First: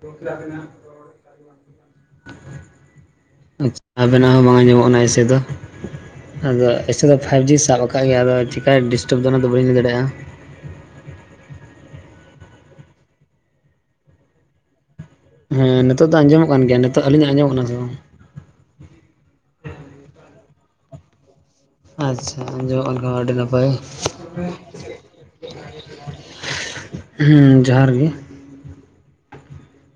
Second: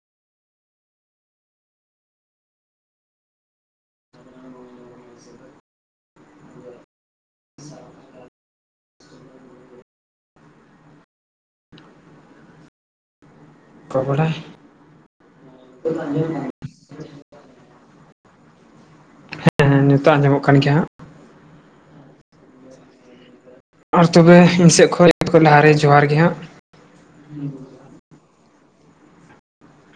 ᱜᱚᱢᱠᱮ ᱟᱵᱤᱱᱟᱜ ᱨᱚᱲ ᱟᱪ ᱟᱵᱮᱱᱟᱜ ᱦᱚᱸ ᱵᱟᱝ ᱟᱸᱡᱚᱢᱚᱜ ᱠᱟᱱᱟ ᱮᱥᱮ ᱫᱚ ᱟᱫᱚ ᱮᱥᱮ ᱫᱚ ᱯᱷᱟᱭᱤᱵᱷ ᱡᱤ ᱥᱟᱵ ᱟᱠᱟᱫ ᱜᱮᱭᱟ ᱟᱫᱚ ᱪᱮᱠᱟᱭ ᱰᱤᱥᱴᱟᱵᱽ ᱫᱟ ᱚᱱᱟᱫᱚ ᱵᱟᱹᱧ ᱞᱟᱹᱭ ᱫᱟᱲᱮᱭᱟᱜᱼᱟ ᱠᱚᱯᱚᱲᱟ ᱦᱮᱸ ᱱᱤᱛᱚᱜ ᱫᱚ ᱟᱸᱡᱚᱢᱚᱜ ᱠᱟᱱ ᱜᱮᱭᱟ ᱱᱤᱛᱚᱜ ᱟᱹᱞᱤᱧᱟᱜ ᱟᱸᱡᱚᱢᱚᱜ ᱠᱟᱱᱟ ᱥᱮ ᱵᱟᱝ ᱦᱮᱸ ᱦᱮᱸ ᱱᱤᱛᱚᱜ ᱟᱸᱡᱚᱢᱚᱜ ᱠᱟᱱ ᱜᱮᱭᱟ ᱦᱟᱸᱜ ᱟᱪᱷᱟ ᱟᱸᱡᱚᱢᱚᱜ ᱠᱷᱟᱱ ᱟᱹᱰᱤ ᱱᱟᱯᱟᱭ ᱟᱨ ᱛᱚᱵᱮ ᱤᱧ ᱥᱮᱫ ᱠᱷᱚᱱ ᱞᱟᱦᱟᱨᱮ ᱡᱚᱦᱟᱨ ᱜᱮ ᱦᱟᱸᱜ ᱦᱩᱸ ᱡᱚᱦᱟᱨ ᱜᱮ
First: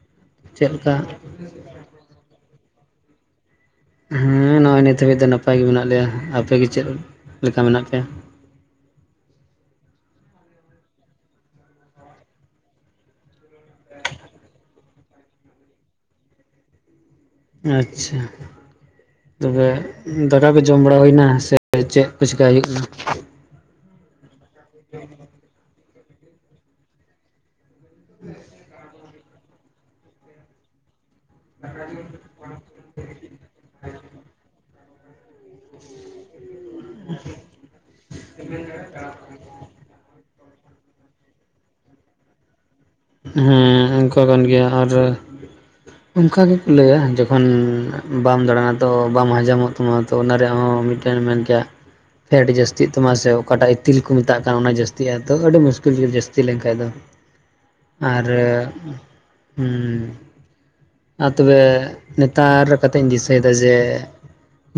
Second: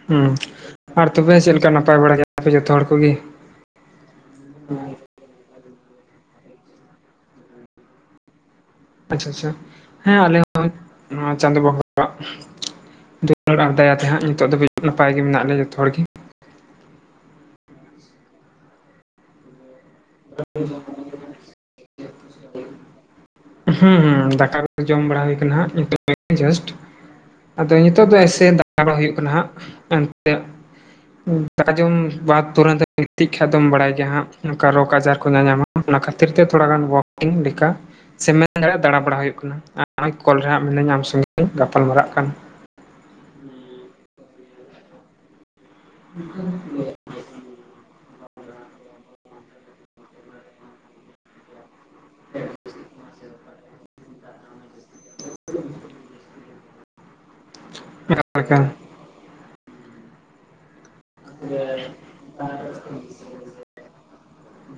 ᱦᱩᱸ ᱪᱮᱫ ᱞᱮᱠᱟ ᱟᱨ ᱛᱚᱵᱮ ᱪᱮᱫ ᱞᱮᱠᱟ ᱱᱟᱯᱟᱭ ᱵᱟᱲᱟ ᱜᱮᱭᱟᱯᱮ ᱡᱷᱚᱛᱚ ᱦᱚᱲ ᱠᱚᱜᱮ ᱦᱩᱸ ᱱᱚᱜᱼᱚᱭ ᱱᱤᱛ ᱦᱟᱹᱵᱤᱡ ᱫᱚ ᱱᱟᱯᱟᱭ ᱜᱮ ᱢᱮᱱᱟᱜ ᱞᱮᱭᱟ ᱟᱯᱮ ᱜᱮ ᱪᱮᱫ ᱞᱮᱠᱟ ᱢᱮᱱᱟᱜ ᱯᱮᱭᱟ ᱟᱪᱪᱷᱟ ᱦᱮᱸ ᱟᱞᱮ ᱦᱚᱸ ᱮ ᱪᱟᱸᱫᱳ ᱵᱚᱸᱜᱟ-ᱟᱜ ᱫᱩᱞᱟᱹᱲ ᱟᱨ ᱫᱟᱭᱟ ᱛᱮ ᱦᱟᱸᱜ ᱱᱤᱛᱚᱜ ᱫᱷᱟᱹᱵᱤᱡ ᱱᱟᱯᱟᱭ ᱜᱮ ᱢᱮᱱᱟᱜ ᱞᱮᱭᱟ ᱡᱚᱛᱚ ᱦᱚᱲᱜᱮ ᱟᱪᱪᱷᱟ ᱛᱚᱵᱮ ᱫᱟᱠᱟ ᱠᱚ ᱡᱚᱢ ᱵᱟᱲᱟ ᱦᱩᱭᱱᱟ ᱥᱮ ᱪᱮᱫ ᱠᱚ [unintelligible] ᱪᱤᱠᱟᱹᱭ ᱦᱩᱭᱩᱜ ᱠᱟᱱᱟ ᱦᱩᱸ ᱦᱩᱸ ᱫᱟᱠᱟ ᱠᱚ ᱡᱚᱢ ᱵᱟᱲᱟ ᱦᱩᱭ ᱠᱟᱱᱟ ᱦᱟᱸᱜ ᱱᱤᱛᱚᱜ ᱜᱮ ᱡᱟᱥᱴ ᱟᱫᱚ ᱱᱤᱛᱚᱜ ᱫᱚ ᱮᱥᱮ ᱫᱟᱸᱬᱟ ᱦᱩᱭᱩᱜ ᱠᱟᱱᱟ ᱦᱟᱸᱜ ᱮᱱᱛᱮ ᱫᱟᱠᱟ ᱡᱚᱢ ᱵᱟᱫ ᱛᱩᱨᱟᱹᱝ ᱜᱤᱛᱤᱡ ᱠᱷᱟᱱ ᱫᱚᱢ ᱵᱟᱲᱟᱭ ᱜᱮᱭᱟ ᱦᱟᱸᱜ ᱱᱚᱝᱠᱟ ᱨᱳᱠ ᱟᱡᱟᱨ ᱠᱚ ᱧᱟᱧᱟᱢᱟ ᱚᱱᱟ ᱠᱷᱟᱹᱛᱤᱨ ᱛᱮ ᱛᱷᱚᱲᱟ ᱜᱟᱱ ᱳᱭᱟᱨᱠᱤᱝ ᱞᱮᱠᱟ ᱥᱮ ᱢᱮᱱ ᱫᱟᱲᱮᱭᱟᱜᱼᱟ ᱫᱟᱸᱬᱟ ᱵᱟᱲᱟ ᱦᱩᱭᱩᱜ ᱠᱟᱱᱟ ᱟᱨ ᱠᱚᱞ ᱨᱮ ᱦᱟᱸᱜ ᱢᱮᱱᱟᱹᱧᱟ ᱟᱢ ᱥᱚᱸᱜᱮᱧ ᱜᱟᱯᱟᱞᱢᱟᱨᱟᱜ ᱠᱟᱱᱟ ᱦᱮᱸ ᱚᱱᱠᱟ ᱠᱟᱱ ᱜᱮᱭᱟ ᱟᱨ ᱚᱱᱠᱟ ᱜᱮᱠᱚ ᱞᱟᱹᱭᱟ ᱡᱚᱠᱷᱚᱱ ᱵᱟᱢ ᱫᱟᱬᱟᱱᱟ ᱛᱚ ᱵᱟᱢ ᱦᱚᱡᱚᱢᱚᱜ ᱛᱟᱢᱟ ᱛᱚ ᱚᱱᱟ ᱨᱮᱦᱚᱸ ᱢᱤᱫᱴᱮᱱ ᱢᱮᱱ ᱠᱮᱭᱟ ᱯᱷᱮᱴ ᱡᱟᱹᱥᱛᱤᱜ ᱢᱟᱥᱮ ᱚᱠᱟᱴᱟᱜ ᱤᱛᱤᱞ ᱠᱚ ᱢᱮᱛᱟᱜ ᱠᱟᱱ ᱚᱱᱟ ᱡᱟᱹᱥᱛᱤᱜᱼᱟ ᱛᱚ ᱟᱹᱰᱤ ᱢᱩᱥᱠᱤᱞ ᱜᱮ ᱡᱟᱹᱥᱛᱤ ᱞᱮᱱᱠᱷᱟᱡ ᱫᱚ ᱟᱨ ᱮᱠᱟᱞ ᱮ ᱦᱩᱸ ᱟᱨ ᱛᱚᱵᱮ ᱱᱮᱛᱟᱨ ᱠᱟᱛᱮᱧ ᱫᱤᱥᱟᱹᱭ ᱫᱟ ᱡᱮ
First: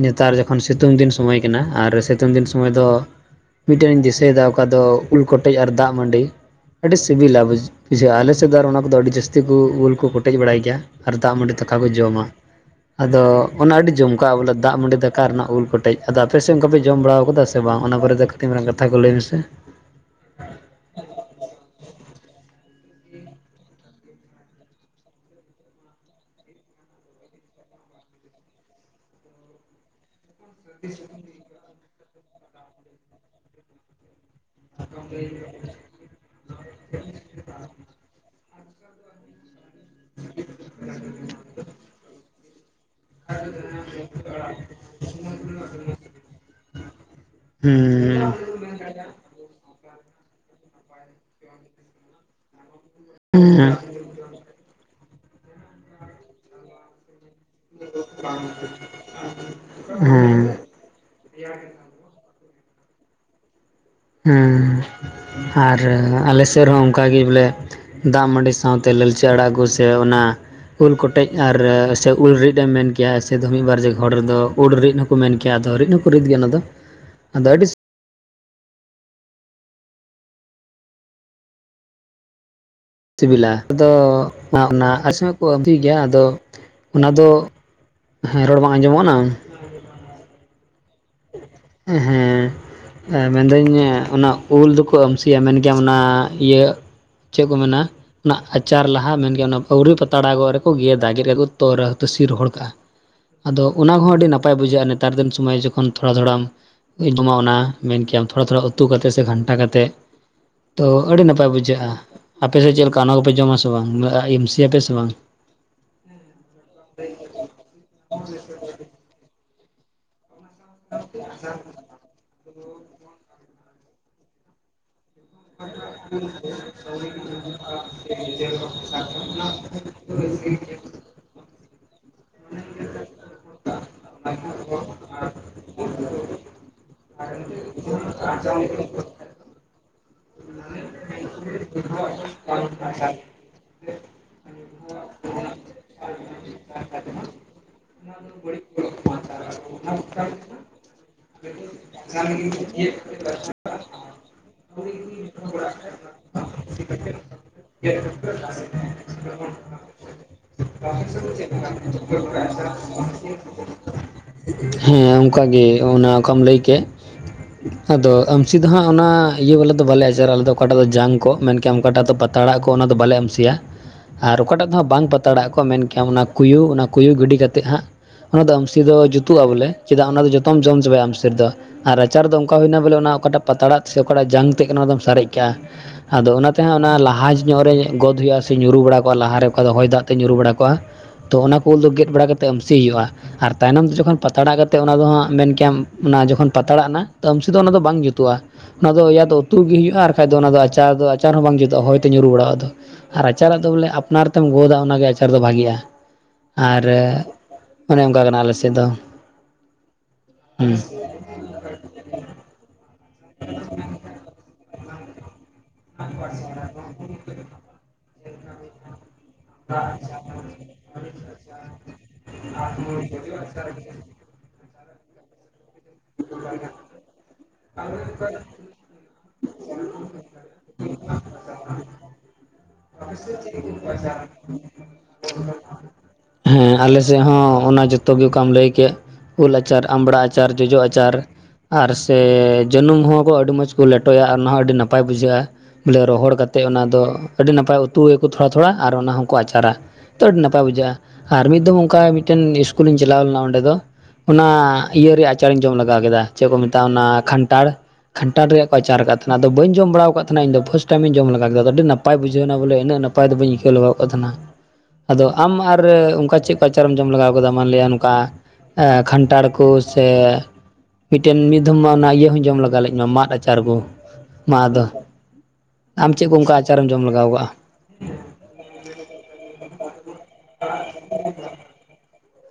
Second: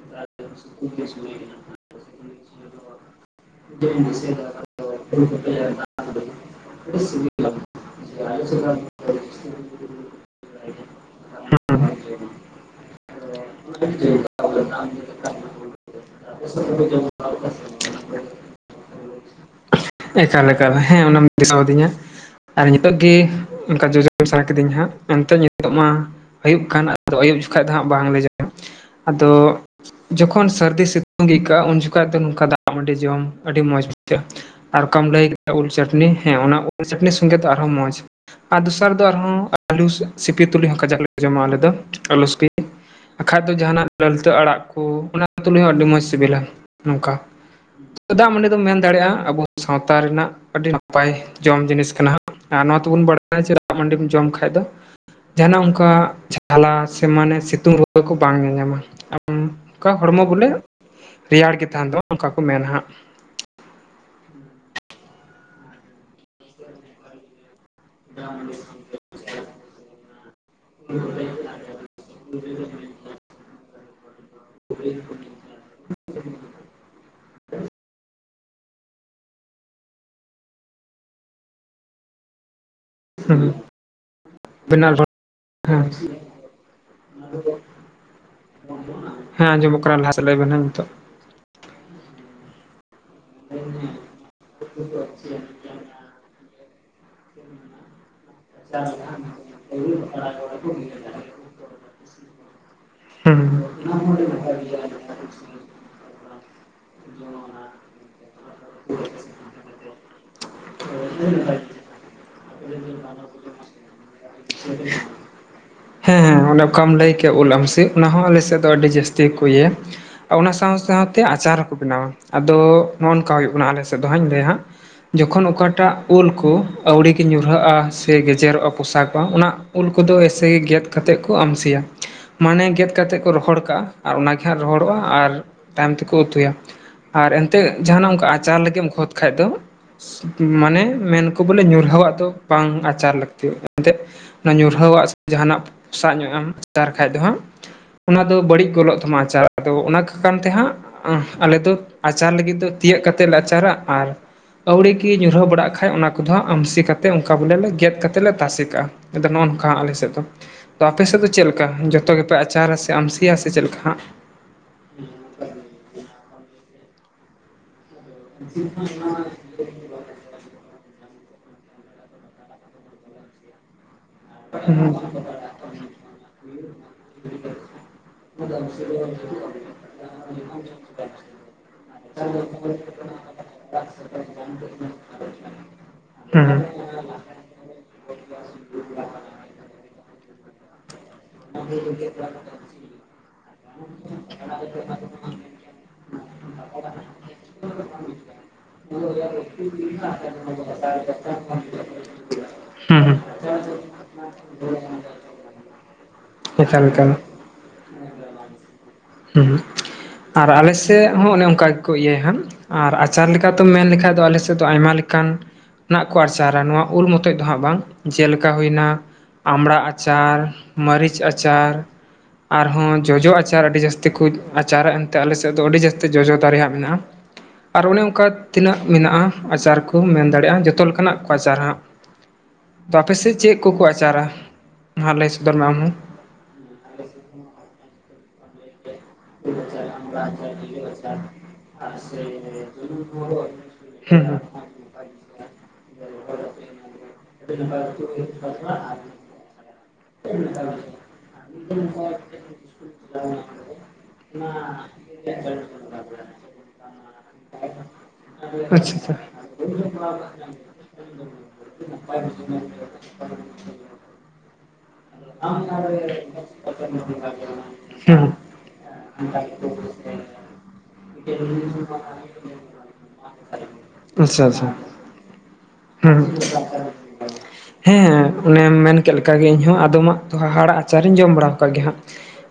ᱱᱮᱛᱟᱨ ᱡᱚ ᱥᱤᱛᱩᱝ ᱫᱤᱱ ᱥᱚᱢᱚᱭ ᱠᱟᱱᱟ ᱟᱨ ᱥᱤᱛᱩᱝ ᱫᱤᱱ ᱥᱚᱢᱚᱭ ᱫᱚ ᱢᱤᱫᱴᱮᱱᱤᱧ ᱫᱤᱥᱟᱹᱭᱮᱫᱟ ᱚᱠᱟ ᱫᱚ ᱩᱞ ᱠᱚᱴᱮᱡ ᱟᱨ ᱫᱟᱜ ᱢᱟᱹᱰᱤ ᱟᱹᱰᱤ ᱥᱤᱵᱤᱞᱟ ᱵᱩᱡ ᱵᱩᱡᱷᱟᱹᱜ ᱟ ᱟᱞᱮᱮᱥᱮᱫ ᱫᱚ ᱟᱨ ᱚᱱᱟ ᱠᱚᱫᱚ ᱟᱹᱰᱤ ᱡᱟᱹᱥᱛᱤ ᱠᱚ ᱩᱞ ᱠᱚ ᱠᱚᱴᱮᱮᱡ ᱵᱟᱲᱟᱭ ᱜᱮᱭᱟ ᱟᱨ ᱫᱟᱜ ᱢᱟᱹᱰᱤ ᱫᱟᱠᱟ ᱠᱚ ᱡᱚᱢᱟ ᱟᱫᱚ ᱚᱱᱟ ᱟᱹᱰᱤ ᱡᱚᱢ ᱠᱟᱜᱼᱟ ᱵᱚᱞᱮ ᱫᱟᱜ ᱢᱟᱹᱰᱤ ᱫᱟᱠᱟ ᱨᱮᱱᱟᱜ ᱩᱞ ᱠᱚᱴᱮᱡ ᱟᱫᱚ ᱟᱯᱮ ᱥᱮᱫ ᱚᱱᱠᱟ ᱯᱮ ᱡᱚᱢ ᱵᱟᱲᱟ ᱠᱟᱫᱟ ᱥᱮ ᱵᱟᱝ ᱚᱱᱟ ᱵᱟᱨᱮ ᱛᱮ ᱠᱟᱹᱴᱤᱡ ᱢᱟᱨᱟᱝ ᱠᱟᱛᱷᱟ ᱠᱚ ᱞᱟᱹᱭ ᱢᱮᱥᱮ ᱮᱠᱟᱞ ᱮᱠᱟᱞ ᱦᱮᱸ ᱚᱱᱟᱢ ᱫᱤᱥᱟᱹᱟᱫᱤᱧᱟ ᱟᱨ ᱱᱤᱛᱚᱜ ᱜᱮ ᱚᱱᱠᱟ ᱡᱚᱡᱚᱢ ᱥᱟᱱᱟ ᱠᱤᱫᱤᱧ ᱦᱟᱸᱜ ᱮᱱᱛᱮ ᱱᱤᱛᱚᱜ ᱢᱟ ᱟᱹᱭᱩᱵ ᱠᱟᱱ ᱛᱚ ᱟᱹᱭᱩᱵ ᱩᱱ ᱡᱚᱠᱷᱟ ᱫᱚ ᱦᱟᱜ ᱵᱟᱝ ᱞᱮ ᱡᱚᱢ ᱟᱫᱚ ᱡᱚᱠᱷᱚᱱ ᱥᱟᱹᱨᱫᱤ ᱥᱤᱛᱩᱝ ᱟᱹᱭᱠᱟᱹᱜᱼᱟ ᱩᱱ ᱡᱚᱚᱠᱷᱟᱡ ᱫᱚ ᱱᱚᱝᱠᱟ ᱫᱟᱜ ᱟᱹᱰᱤ ᱡᱚᱢ ᱟᱹᱰᱤ ᱢᱚᱸᱡᱽ ᱵᱩᱡᱷᱟᱹᱜᱼᱟ ᱟᱨ ᱚᱠᱟᱢ ᱞᱟᱹᱭ ᱠᱮᱫᱟ ᱩᱞ ᱪᱟᱹᱴᱱᱤ ᱦᱮᱸ ᱚᱱᱟ ᱩᱞ ᱪᱟᱹᱴᱱᱤ ᱥᱚᱸᱜᱮ ᱫᱚ ᱟᱨᱦᱚᱸ ᱢᱚᱸᱡᱽ ᱟᱨ ᱫᱚᱥᱟᱨ ᱫᱚ ᱟᱨᱦᱚᱸ ᱟᱹᱞᱩ ᱥᱤᱯᱤ ᱛᱩᱞᱩᱡ ᱦᱚᱸᱠᱟᱡᱟᱠ ᱞᱮ ᱡᱚᱢᱟ ᱟᱞᱮ ᱫᱚ ᱟᱞᱩ ᱥᱤᱯᱤ ᱵᱟᱠᱷᱟᱡ ᱫᱚ ᱡᱟᱦᱟᱱᱟᱜ ᱞᱟᱹᱞᱛᱟᱹ ᱟᱲᱟᱜ ᱠᱚ ᱚᱱᱟ ᱛᱩᱞᱩᱡ ᱦᱚᱸ ᱟᱹᱰᱤ ᱢᱚᱸᱡ ᱥᱤᱵᱤᱞᱟ ᱱᱚᱝᱠᱟ ᱦᱮᱸ ᱫᱟᱜ ᱢᱟᱹᱰᱤ ᱫᱚᱢ ᱢᱮᱱ ᱫᱟᱲᱮᱭᱟᱜᱼᱟ ᱟᱵᱚ ᱥᱟᱶᱛᱟ ᱨᱮᱱᱟᱜ ᱟᱹᱰᱤ ᱱᱟᱯᱟᱭ ᱡᱚᱢ ᱡᱤᱱᱤᱥ ᱠᱟᱱᱟ ᱟᱨ ᱱᱚᱣᱟ ᱟᱵᱚ ᱵᱚ ᱵᱟᱲᱟᱭᱟ ᱡᱮ ᱫᱟᱜ ᱢᱟᱹᱰᱤᱢ ᱡᱚᱢ ᱠᱷᱟᱡ ᱫᱚ ᱡᱟᱦᱟᱱᱟᱜ ᱚᱱᱠᱟ ᱡᱷᱟᱞᱟ ᱥᱮ ᱢᱟᱱᱮ ᱥᱤᱛᱩᱝ ᱨᱩᱣᱟᱹ ᱠᱚ ᱵᱟᱝ ᱧᱟᱧᱟᱢᱟ ᱟᱨ ᱚᱱᱠᱟ ᱦᱚᱲᱢᱚ ᱦᱮᱸ ᱵᱚᱞᱮ ᱨᱮᱭᱟᱲ ᱜᱮ ᱛᱟᱦᱮᱱ ᱛᱟᱢᱟ ᱚᱱᱠᱟ ᱠᱚ ᱢᱮᱱᱟ ᱦᱟᱜ ᱦᱮᱸ ᱟᱨ ᱟᱞᱮ ᱥᱮᱫ ᱨᱮᱦᱚᱸ ᱚᱱᱠᱟ ᱜᱮ ᱵᱚᱞᱮ ᱫᱟᱜ ᱢᱟᱹᱰᱤ ᱥᱟᱶᱛᱮ ᱞᱟᱹᱞᱪᱟ. ᱟᱲᱟᱜ ᱠᱚ ᱥᱮ ᱚᱱᱟ ᱩᱞ ᱠᱚᱴᱮᱡ ᱟᱨ ᱥᱮ ᱩᱞ ᱨᱤᱫ ᱮᱢ ᱢᱮᱱ ᱠᱮᱭᱟ ᱥᱮ ᱢᱤᱫ ᱵᱟᱨ ᱡᱟᱭᱜᱟ ᱦᱚᱲ ᱨᱮᱫᱚ ᱩᱞ ᱨᱤᱫ ᱦᱚᱸᱠᱚ ᱢᱮᱱ ᱠᱮᱭᱟ ᱟᱫᱚ ᱨᱤᱫ ᱦᱚᱸᱠᱚ ᱨᱤᱫ ᱜᱮᱭᱟ ᱚᱱᱟᱫᱚ ᱟᱫᱚ ᱟᱹᱰᱤ ᱦᱩᱸ ᱥᱤᱵᱤᱞᱟ ᱟᱫᱚ ᱵᱮᱱᱟᱣ ᱚᱱᱟ ᱠᱚ ᱟᱜᱩᱭ ᱦᱮᱸ ᱜᱮᱭᱟ ᱟᱫᱚ ᱚᱱᱟ ᱫᱚ ᱦᱮᱸ ᱨᱚᱲ ᱵᱟᱝ ᱟᱸᱡᱚᱢᱚᱜ ᱠᱟᱱᱟ ᱦᱮᱸ ᱟᱸᱡᱚᱢᱚᱜ ᱠᱟᱱᱟ ᱞᱟᱦᱟ ᱥᱮᱫ ᱞᱟᱹᱭ ᱵᱮᱱ ᱱᱤᱛᱚᱜ ᱦᱮᱸ ᱢᱮᱱᱫᱟᱹᱧ ᱚᱱᱟ ᱩᱞ ᱫᱚᱠᱚ ᱟᱢᱥᱤᱭᱟ ᱢᱮᱱ ᱜᱮᱟᱢ ᱚᱱᱟ ᱤᱭᱟᱹ ᱪᱮᱫ ᱠᱚ ᱢᱮᱱᱟ ᱚᱱᱟ ᱟᱪᱟᱨ ᱞᱟᱦᱟ ᱢᱮᱱᱜᱮ ᱚᱱᱟ ᱟᱹᱣᱨᱤ ᱯᱟᱛᱲᱟ ᱜᱚᱜ ᱨᱮᱠᱚ ᱜᱮᱫᱟ ᱜᱮᱫ ᱠᱟᱜ ᱠᱚ ᱛᱚᱨᱟ ᱛᱟᱹᱥᱤ ᱨᱚᱦᱚᱲ ᱠᱟᱜᱼᱟ ᱦᱩᱸ ᱟᱫᱚ ᱚᱱᱟ ᱦᱚᱸ ᱟᱹᱰᱤ ᱱᱟᱯᱟᱭ ᱵᱩᱡᱷᱟᱹᱜᱼᱟ ᱱᱮᱛᱟᱨ ᱫᱤᱱ ᱥᱚᱢᱚᱭ ᱡᱚᱠᱷᱚᱱ ᱛᱷᱚᱲᱟ ᱛᱷᱚᱲᱟᱢ ᱡᱚᱢᱟ ᱢᱮᱱ ᱠᱮ ᱛᱷᱚᱲᱟ ᱛᱷᱚᱲᱟ ᱩᱛᱩᱛ ᱥᱮ ᱜᱷᱟᱱᱴᱟ ᱠᱟᱛᱮᱫ ᱛᱚ ᱟᱹᱰᱤ ᱱᱟᱯᱟᱭ ᱵᱩᱡᱷᱟᱹᱜᱼᱟ ᱟᱯᱮᱥᱮᱫ ᱪᱮᱫᱠᱟ ᱚᱱᱟ ᱠᱚᱯᱮ ᱡᱚᱢᱟ ᱥᱮ ᱵᱟᱝ ᱮᱢ ᱥᱤᱭᱟᱯᱮ ᱥᱮ ᱵᱟᱝ ᱦᱮᱸ ᱦᱮᱸ ᱚᱱᱮ ᱚᱠᱟᱢ ᱞᱟᱹᱭ ᱠᱮ ᱩᱞ ᱟᱢᱥᱤ ᱚᱱᱟ ᱦᱚᱸ ᱟᱞᱮᱥᱮᱫ ᱫᱚ ᱟᱹᱰᱤ ᱡᱟᱹᱥᱛᱤ ᱜᱮ ᱠᱚ ᱤᱭᱟᱹᱭᱟ᱾ ᱚᱱᱟ ᱥᱟᱶ ᱥᱟᱶᱛᱮ ᱟᱪᱟᱨ ᱦᱚᱸᱠᱚ ᱵᱮᱱᱟᱣᱟ ᱟᱫᱚ ᱱᱚᱜᱼᱚ ᱱᱚᱝᱠᱟ ᱦᱩᱭᱩᱜ ᱠᱟᱱᱟ ᱟᱞᱮᱼᱼ ᱥᱮ ᱫᱚᱦ ᱤᱧ ᱞᱟᱹᱭᱟ ᱦᱟᱸᱜ ᱡᱚᱠᱷᱚᱱ ᱚᱠᱟᱴᱟᱜ ᱩᱞ ᱠᱚ ᱟᱹᱣᱲᱤ ᱜᱮ ᱧᱩᱨᱦᱟ ᱟ ᱥᱮ ᱜᱮᱡᱮᱨᱚᱜᱼᱟ ᱯᱚᱥᱟᱚᱜᱼᱟ ᱚᱱᱟ ᱩᱞ ᱠᱚᱫᱚ ᱮᱭᱥᱮᱮᱜᱮᱫ ᱠᱟᱛᱮᱮᱫ ᱠᱚ ᱟᱢᱥᱤᱭᱟ᱾ ᱢᱟᱱᱮ ᱜᱮᱫ ᱠᱟᱛᱮᱮᱫ ᱠᱚ ᱨᱚᱦᱚᱲ ᱠᱟᱜᱼᱟ ᱟᱨ ᱚᱱᱟ ᱜᱮ ᱦᱟᱸᱜ ᱨᱚᱦᱚᱲᱚᱜᱼᱟ ᱟᱨ ᱛᱟᱭᱚᱢ ᱛᱮᱠᱚ ᱩᱛᱩᱭᱟ᱾ ᱟᱨ ᱮᱱᱛᱮ ᱡᱟᱦᱟᱱᱟᱜ ᱚᱱᱠᱟ ᱟᱪᱟᱨ ᱞᱟᱹᱜᱤᱫ ᱮᱢ ᱠᱷᱚᱫ ᱠᱷᱟᱡ ᱫᱚ ᱢᱟᱱᱮ ᱢᱮᱱᱠᱚ ᱵᱚᱞᱮ ᱧᱩᱨᱦᱟᱹᱣᱟᱜ ᱫᱚ ᱵᱟᱝ ᱟᱪᱟᱨ ᱞᱟᱹᱠᱛᱤᱼᱟ᱾ ᱮᱱᱛᱜ ᱚᱱᱟ ᱧᱩᱨᱦᱟᱹᱣᱟᱜ ᱥᱮ ᱡᱟᱦᱟᱱᱟᱜ ᱯᱚᱥᱟᱜ ᱧᱚᱜ ᱮᱢ ᱟᱪᱟᱨ ᱠᱷᱟᱡ ᱫᱚ ᱦᱟᱸᱜ ᱚᱱᱟ ᱫᱚ ᱵᱟᱹᱲᱤᱡ ᱜᱚᱫᱚᱜ ᱛᱟᱢᱟ ᱟᱪᱟᱨ ᱟᱫᱚ ᱚᱱᱟ ᱠᱚ ᱠᱟᱨ ᱛᱮ ᱦᱟᱸᱜ ᱟᱞᱮ ᱫᱚ ᱟᱪᱟᱨ ᱞᱟᱹᱜᱤᱫ ᱫᱚ ᱛᱤᱭᱟᱹᱜ ᱠᱟᱛᱮᱮᱫ ᱞᱮ ᱟᱪᱟᱨᱟ ᱟᱨ ᱟᱹᱣᱲᱤ ᱜᱮ ᱧᱩᱨᱦᱟᱹ ᱵᱟᱲᱟᱜ ᱠᱷᱟᱡ ᱚᱱᱟ ᱠᱚᱫᱚ ᱟᱢᱥᱤ ᱠᱟᱛᱮ ᱚᱱᱠᱟ ᱵᱚᱞᱮ ᱞᱮ ᱜᱮᱫᱼᱟ ᱠᱟᱛᱮ ᱞᱮ ᱛᱟᱥᱮ ᱠᱟᱜᱼᱟ ᱟᱫᱚ ᱱᱚᱜ ᱱᱚᱝᱠᱟ ᱟᱞᱮ ᱥᱮᱫ ᱫᱚ᱾ ᱟᱯᱮ ᱫᱚ ᱪᱮᱫ ᱞᱮᱠᱟ? ᱪᱮᱫ ᱞᱮᱠᱟ ᱡᱚᱛᱚ ᱜᱮᱯᱮ ᱟᱪᱟᱨᱟ ᱥᱮ ᱟᱢᱥᱤᱭᱟ ᱥᱮ ᱪᱮᱫ ᱞᱮᱠᱟ ᱦᱟᱸᱜ ᱦᱮᱸ ᱚᱱᱠᱟᱜᱮ ᱚᱱᱟ ᱚᱠᱟᱢ ᱞᱟᱹᱭ ᱠᱮᱫ ᱟᱫᱚ ᱟᱹᱢᱥᱤ ᱫᱚ ᱦᱟᱸᱜ ᱚᱱᱟ ᱤᱭᱟᱹ ᱵᱟᱞᱟ ᱫᱚ ᱵᱟᱞᱮ ᱟᱪᱟᱨᱟ ᱟᱞᱮ ᱫᱚ ᱚᱠᱟᱴᱟᱜ ᱫᱚ ᱡᱟᱝ ᱠᱚ ᱢᱮᱱᱠᱷᱟᱱ ᱚᱠᱟᱴᱟᱜ ᱫᱚ ᱯᱟᱛᱲᱟᱜ ᱠᱚ ᱚᱱᱟ ᱫᱚ ᱵᱟᱞᱮ ᱟᱢᱥᱤᱭᱟ᱾ ᱟᱨ ᱚᱠᱟᱴᱟᱜ ᱫᱚᱦ ᱦᱩᱸ ᱵᱟᱝ ᱯᱟᱛᱲᱟᱜ ᱠᱚᱜ ᱢᱮᱱᱠᱮᱭᱟᱢ ᱚᱱᱟ ᱠᱩᱭᱩ ᱚᱱᱟ ᱠᱩᱭᱩ ᱜᱤᱰᱤ ᱠᱟᱛᱮᱫ ᱦᱟᱸᱜ ᱚᱱᱟ ᱫᱚ ᱟᱢᱥᱤ ᱫᱚ ᱡᱩᱛ ᱡᱩᱛᱩᱜᱼᱟ ᱵᱚᱞᱮ ᱪᱮᱫᱟᱜ ᱚᱱᱟ ᱫᱚ ᱡᱚᱛᱚᱢ ᱡᱚᱢ ᱪᱟᱵᱟᱭ ᱟᱢᱥᱤ ᱫᱚ ᱟᱨ ᱟᱪᱟᱨ ᱫᱚ ᱚᱱᱠᱟ ᱦᱩᱭᱱᱟ ᱵᱚᱞᱮ ᱚᱱᱟ ᱚᱠᱟᱴᱟᱜ ᱯᱟᱛᱲᱟᱟᱜ ᱥᱮ ᱚᱠᱟᱴᱟᱜ ᱡᱟᱝ ᱛᱮᱫ ᱚᱱᱟᱫᱢ ᱥᱟᱨᱮᱡ ᱠᱟᱜᱼᱟ ᱟᱫᱚ ᱚᱱᱟ ᱦᱩᱸ ᱛᱮᱦᱚᱸ ᱚᱱᱟ ᱞᱟᱦᱟ ᱧᱚᱜ ᱨᱮ ᱜᱚᱫ ᱦᱩᱭᱩᱜᱼᱟ ᱥᱮ ᱧᱩᱨᱩ ᱵᱟᱲᱟᱟᱜᱼᱟ ᱞᱟᱦᱟᱨᱮ ᱚᱠᱟ ᱫᱚ ᱦᱚᱭ ᱫᱟᱜ ᱛᱮ ᱧᱩᱨᱩ ᱵᱟᱲᱟ ᱠᱚᱜ-ᱟ ᱛᱚ ᱚᱱᱟ ᱠᱚ ᱩᱞ ᱫᱚ ᱜᱮᱫ ᱵᱟᱲᱟ ᱠᱟᱛᱮᱫ ᱟᱢᱥᱤ ᱦᱩᱭᱩᱜᱼᱟ ᱟᱨ ᱛᱟᱭᱱᱚᱢ ᱛᱮ ᱡᱚᱠᱷᱚᱱ ᱯᱟᱛᱟᱲᱟ ᱠᱟᱛᱮ ᱚᱱᱟ ᱫᱚ ᱦᱟᱜ ᱢᱮᱱ ᱠᱮᱭᱟᱢ ᱚᱱᱟ ᱡᱚᱠᱷᱚᱱ ᱯᱟᱛᱟᱲᱟᱜ ᱮᱱᱟ ᱛᱚ ᱟᱢᱥᱤ ᱫᱚ ᱚᱱᱟ ᱫᱚ ᱵᱟᱝ ᱡᱩᱛᱩᱜᱼᱟ ᱚᱱᱟ ᱟᱱᱟ ᱫᱚ ᱩᱛᱩ ᱜᱮ ᱦᱩᱭᱩᱜᱼᱟ ᱟᱨ ᱵᱟᱠᱷᱟᱡ ᱫᱚ ᱚᱱᱟ ᱫᱚ ᱟᱪᱟᱨ ᱫᱚ ᱟᱪᱟᱨ ᱦᱚᱸ ᱵᱟᱝ ᱡᱩᱛᱩᱜᱼᱟ ᱦᱚᱭ ᱛᱮ ᱧᱩᱨᱩ ᱵᱟᱲᱟᱣᱟᱜ ᱫᱚ ᱦᱩᱸ ᱦᱩᱸ ᱟᱨ ᱟᱪᱟᱨᱟᱜ ᱫᱚ ᱵᱚᱞᱮ ᱚᱱᱟ ᱨᱮ ᱛᱮᱢ ᱜᱚᱫᱟ ᱚᱱᱟᱜᱮ ᱟᱪᱟᱨ ᱫᱚ ᱵᱷᱟᱜᱤᱜᱼᱟ ᱟᱨ ᱮᱠᱟᱞ ᱮᱠᱟᱞ ᱚᱱᱮ ᱚᱱᱠᱟ ᱠᱟᱱᱟ ᱟᱞᱮᱥᱮᱫ ᱫᱚ᱾ ᱦᱮᱸ ᱟᱨ ᱟᱞᱮ ᱦᱩᱸ ᱥᱮᱫ ᱦᱚᱸ ᱚᱱᱮ ᱚᱱᱠᱟ ᱜᱮᱠᱚ ᱤᱭᱟᱹᱭᱟᱦᱟᱜ ᱟᱨ ᱟᱪᱟᱨ ᱞᱮᱠᱟᱛᱮᱢ ᱢᱮᱱ ᱞᱮᱠᱷᱟᱱ ᱫᱚ ᱟᱞᱮ ᱥᱮᱫ ᱫᱚ ᱟᱭᱢᱟ ᱞᱮᱠᱟᱱ ᱠᱚ ᱟᱨᱪᱟᱨᱟ ᱱᱚᱣᱟ ᱩᱞ ᱢᱚᱛᱚᱡ ᱫᱚ ᱦᱟᱸᱜ ᱵᱟᱝ ᱡᱮᱞᱮᱠᱟ ᱦᱩᱭᱱᱟ ᱟᱢᱲᱟ ᱟᱪᱟᱨ ᱢᱟᱹᱨᱤᱪ ᱟᱪᱟᱨ ᱟᱨᱦᱚᱸ ᱡᱚᱡᱚ ᱟᱪᱟᱨ ᱟᱹᱰᱤ ᱡᱟᱹᱥᱛᱤ ᱡᱟᱹᱥᱛᱤ ᱠᱚ ᱟᱪᱟᱨᱟᱜᱼᱟ ᱮᱱᱛᱮ ᱟᱞᱮ ᱥᱮᱫ ᱫᱚ ᱟᱹᱰᱤ ᱡᱟᱹᱥᱛᱤ ᱡᱚᱡᱚ ᱫᱮ ᱨᱮᱭᱟᱜ ᱢᱮᱱᱟᱜᱼᱟ᱾ ᱟᱨ ᱚᱱᱮ ᱚᱱᱠᱟ ᱛᱤᱱᱟᱹᱜ ᱢᱮᱱᱟᱜᱼᱟ ᱟᱪᱟᱨ ᱠᱚ ᱢᱮᱱ ᱫᱟᱲᱮᱭᱟᱜᱼᱟ ᱡᱚᱛᱚ ᱞᱮᱠᱟᱱᱟᱜ ᱠᱚ ᱟᱪᱟᱨ ᱦᱟᱸᱜ ᱟᱯ ᱥᱮᱫ ᱪᱮᱫ ᱠᱚᱠᱚ ᱟᱪᱟᱨᱟ? ᱢᱟ ᱞᱟᱹᱭ ᱥᱚᱫᱚᱨ ᱢᱮ ᱟᱢ ᱦᱚᱸ ᱦᱮᱸ ᱟᱞᱮ ᱥᱮᱫ ᱦᱚᱸ ᱚᱱᱟ ᱡᱚᱛᱚ ᱜᱮ ᱚᱠᱟᱢ ᱞᱟᱹᱭ ᱠᱮᱫ ᱩᱞ ᱟᱪᱟᱨ ᱟᱢᱲᱟ ᱟᱪᱟᱨ ᱡᱚᱡᱚ ᱟᱪᱟᱨ ᱟᱨ ᱥᱮ ᱡᱟᱹᱱᱩᱢ ᱦᱚᱸᱠᱚ ᱟᱹᱰᱤ ᱢᱚᱸᱡᱽ ᱠᱚ ᱦᱩᱸ ᱞᱮᱴᱚᱭᱟ ᱟᱨ ᱦᱩᱸ ᱚᱱᱟ ᱦᱚᱸᱚᱸ ᱟᱹᱰᱤ ᱱᱟᱯᱟᱭ ᱵᱩᱡᱷᱟᱹᱜᱼᱟ᱾ ᱵᱚᱞᱮ ᱨᱚᱦᱚᱲ ᱠᱟᱛᱮᱫ ᱚᱱᱟ ᱫᱚ ᱟᱹᱰᱤ ᱱᱟᱯᱟᱭ ᱩᱛᱩᱭᱟᱠᱚ ᱛᱷᱚᱲᱟ ᱛᱷᱚᱲᱟ ᱟᱨ ᱚᱱᱟ ᱦᱚᱸ ᱟᱪᱟᱨᱟ ᱛᱚ ᱟᱹᱰᱤ ᱱᱟᱯᱟᱭ ᱵᱩᱡᱷᱟᱹᱜᱼᱟ ᱟᱨ ᱢᱤᱫ ᱫᱢ ᱚᱱᱠᱟ ᱢᱤᱫᱴᱮᱱ ᱤᱥᱠᱩᱞᱤᱧ ᱪᱟᱞᱟᱣ ᱞᱮᱱᱟ ᱚᱸᱰᱮ ᱫᱚ ᱚᱱᱟ ᱤᱭᱟᱹ ᱨᱮᱭᱟᱜ ᱟᱪᱟᱨᱤᱧ ᱡᱚᱢ ᱞᱮᱜᱟᱣ ᱠᱮᱫᱟ ᱪᱮᱫ ᱠᱚ ᱢᱮᱛᱟᱜᱼᱟ ᱚᱱᱟ ᱠᱷᱟᱱᱴᱟᱲ ᱠᱷᱟᱱᱴᱷᱟᱲ ᱨᱮᱭᱟᱜ ᱠᱚ ᱟᱪᱪᱷᱟ ᱟᱪᱟᱨ ᱟᱠᱟᱫᱱᱟ ᱟᱫᱚ ᱦᱩᱸ ᱵᱟᱹᱧ ᱡᱚᱢ ᱵᱟᱲᱟ ᱟᱠᱟᱫ ᱛᱟᱦᱮᱱᱟ ᱤᱧᱫᱚ ᱯᱟᱥ ᱴᱟᱭᱤᱢ ᱤᱧ ᱡᱚᱢ ᱞᱮᱜᱟ ᱠᱮᱫᱟ ᱟᱹᱰᱤ ᱱᱟᱯᱟᱭ ᱵᱩᱡᱷᱟᱹᱣᱱᱟ ᱵᱚᱞᱮ ᱤᱱᱟᱹᱜ ᱱᱟᱯᱟᱭ ᱫᱚ ᱵᱟᱭ ᱟᱹᱭᱠᱟᱹᱣ [unintelligible] [unintelligible] ᱟᱪᱪᱷᱟ ᱟᱢ ᱟᱨ ᱟᱪᱪᱷᱟ ᱚᱱᱠᱟ ᱪᱮᱫ ᱠᱚ ᱟᱪᱟᱨᱮᱢ ᱡᱚᱢ ᱞᱮᱜᱟᱣ ᱠᱟᱫᱟ ᱢᱟᱱᱞ ᱱᱚᱝᱠᱟ ᱦᱩᱸ ᱠᱷᱟᱱᱴᱷᱟᱲ ᱠᱚ ᱥᱮ ᱢᱤᱫᱴᱮᱱ ᱢᱤᱫ ᱫᱷᱢ ᱢᱟ ᱚᱱᱟ ᱤᱭᱟᱹ ᱦᱚᱧ ᱡᱚᱢ ᱞᱮᱜᱟ ᱞᱮᱫ ᱢᱟ ᱢᱟᱫ ᱟᱪᱟᱨ ᱠᱚ ᱢᱟᱫᱚ ᱟᱢ ᱪᱮᱫ ᱠᱚ ᱚᱱᱠᱟ ᱟᱪᱟᱨᱮᱢ ᱡᱚᱢ ᱞᱮᱜᱟᱣ ᱠᱟᱜᱼᱟ? ᱦᱮᱸ ᱚᱱᱮᱢ ᱢᱮᱱ ᱠᱮᱫ ᱞᱮᱟᱜᱮ ᱤᱧ ᱦᱚᱸ ᱟᱫᱚᱢᱟᱜ ᱫᱚ ᱦᱟᱦᱟᱲᱟ ᱟᱪᱟᱨᱤᱧ ᱡᱚᱢ ᱵᱟᱲᱟ ᱟᱠᱟᱫ ᱜᱮᱭᱟ ᱦᱟᱸᱜ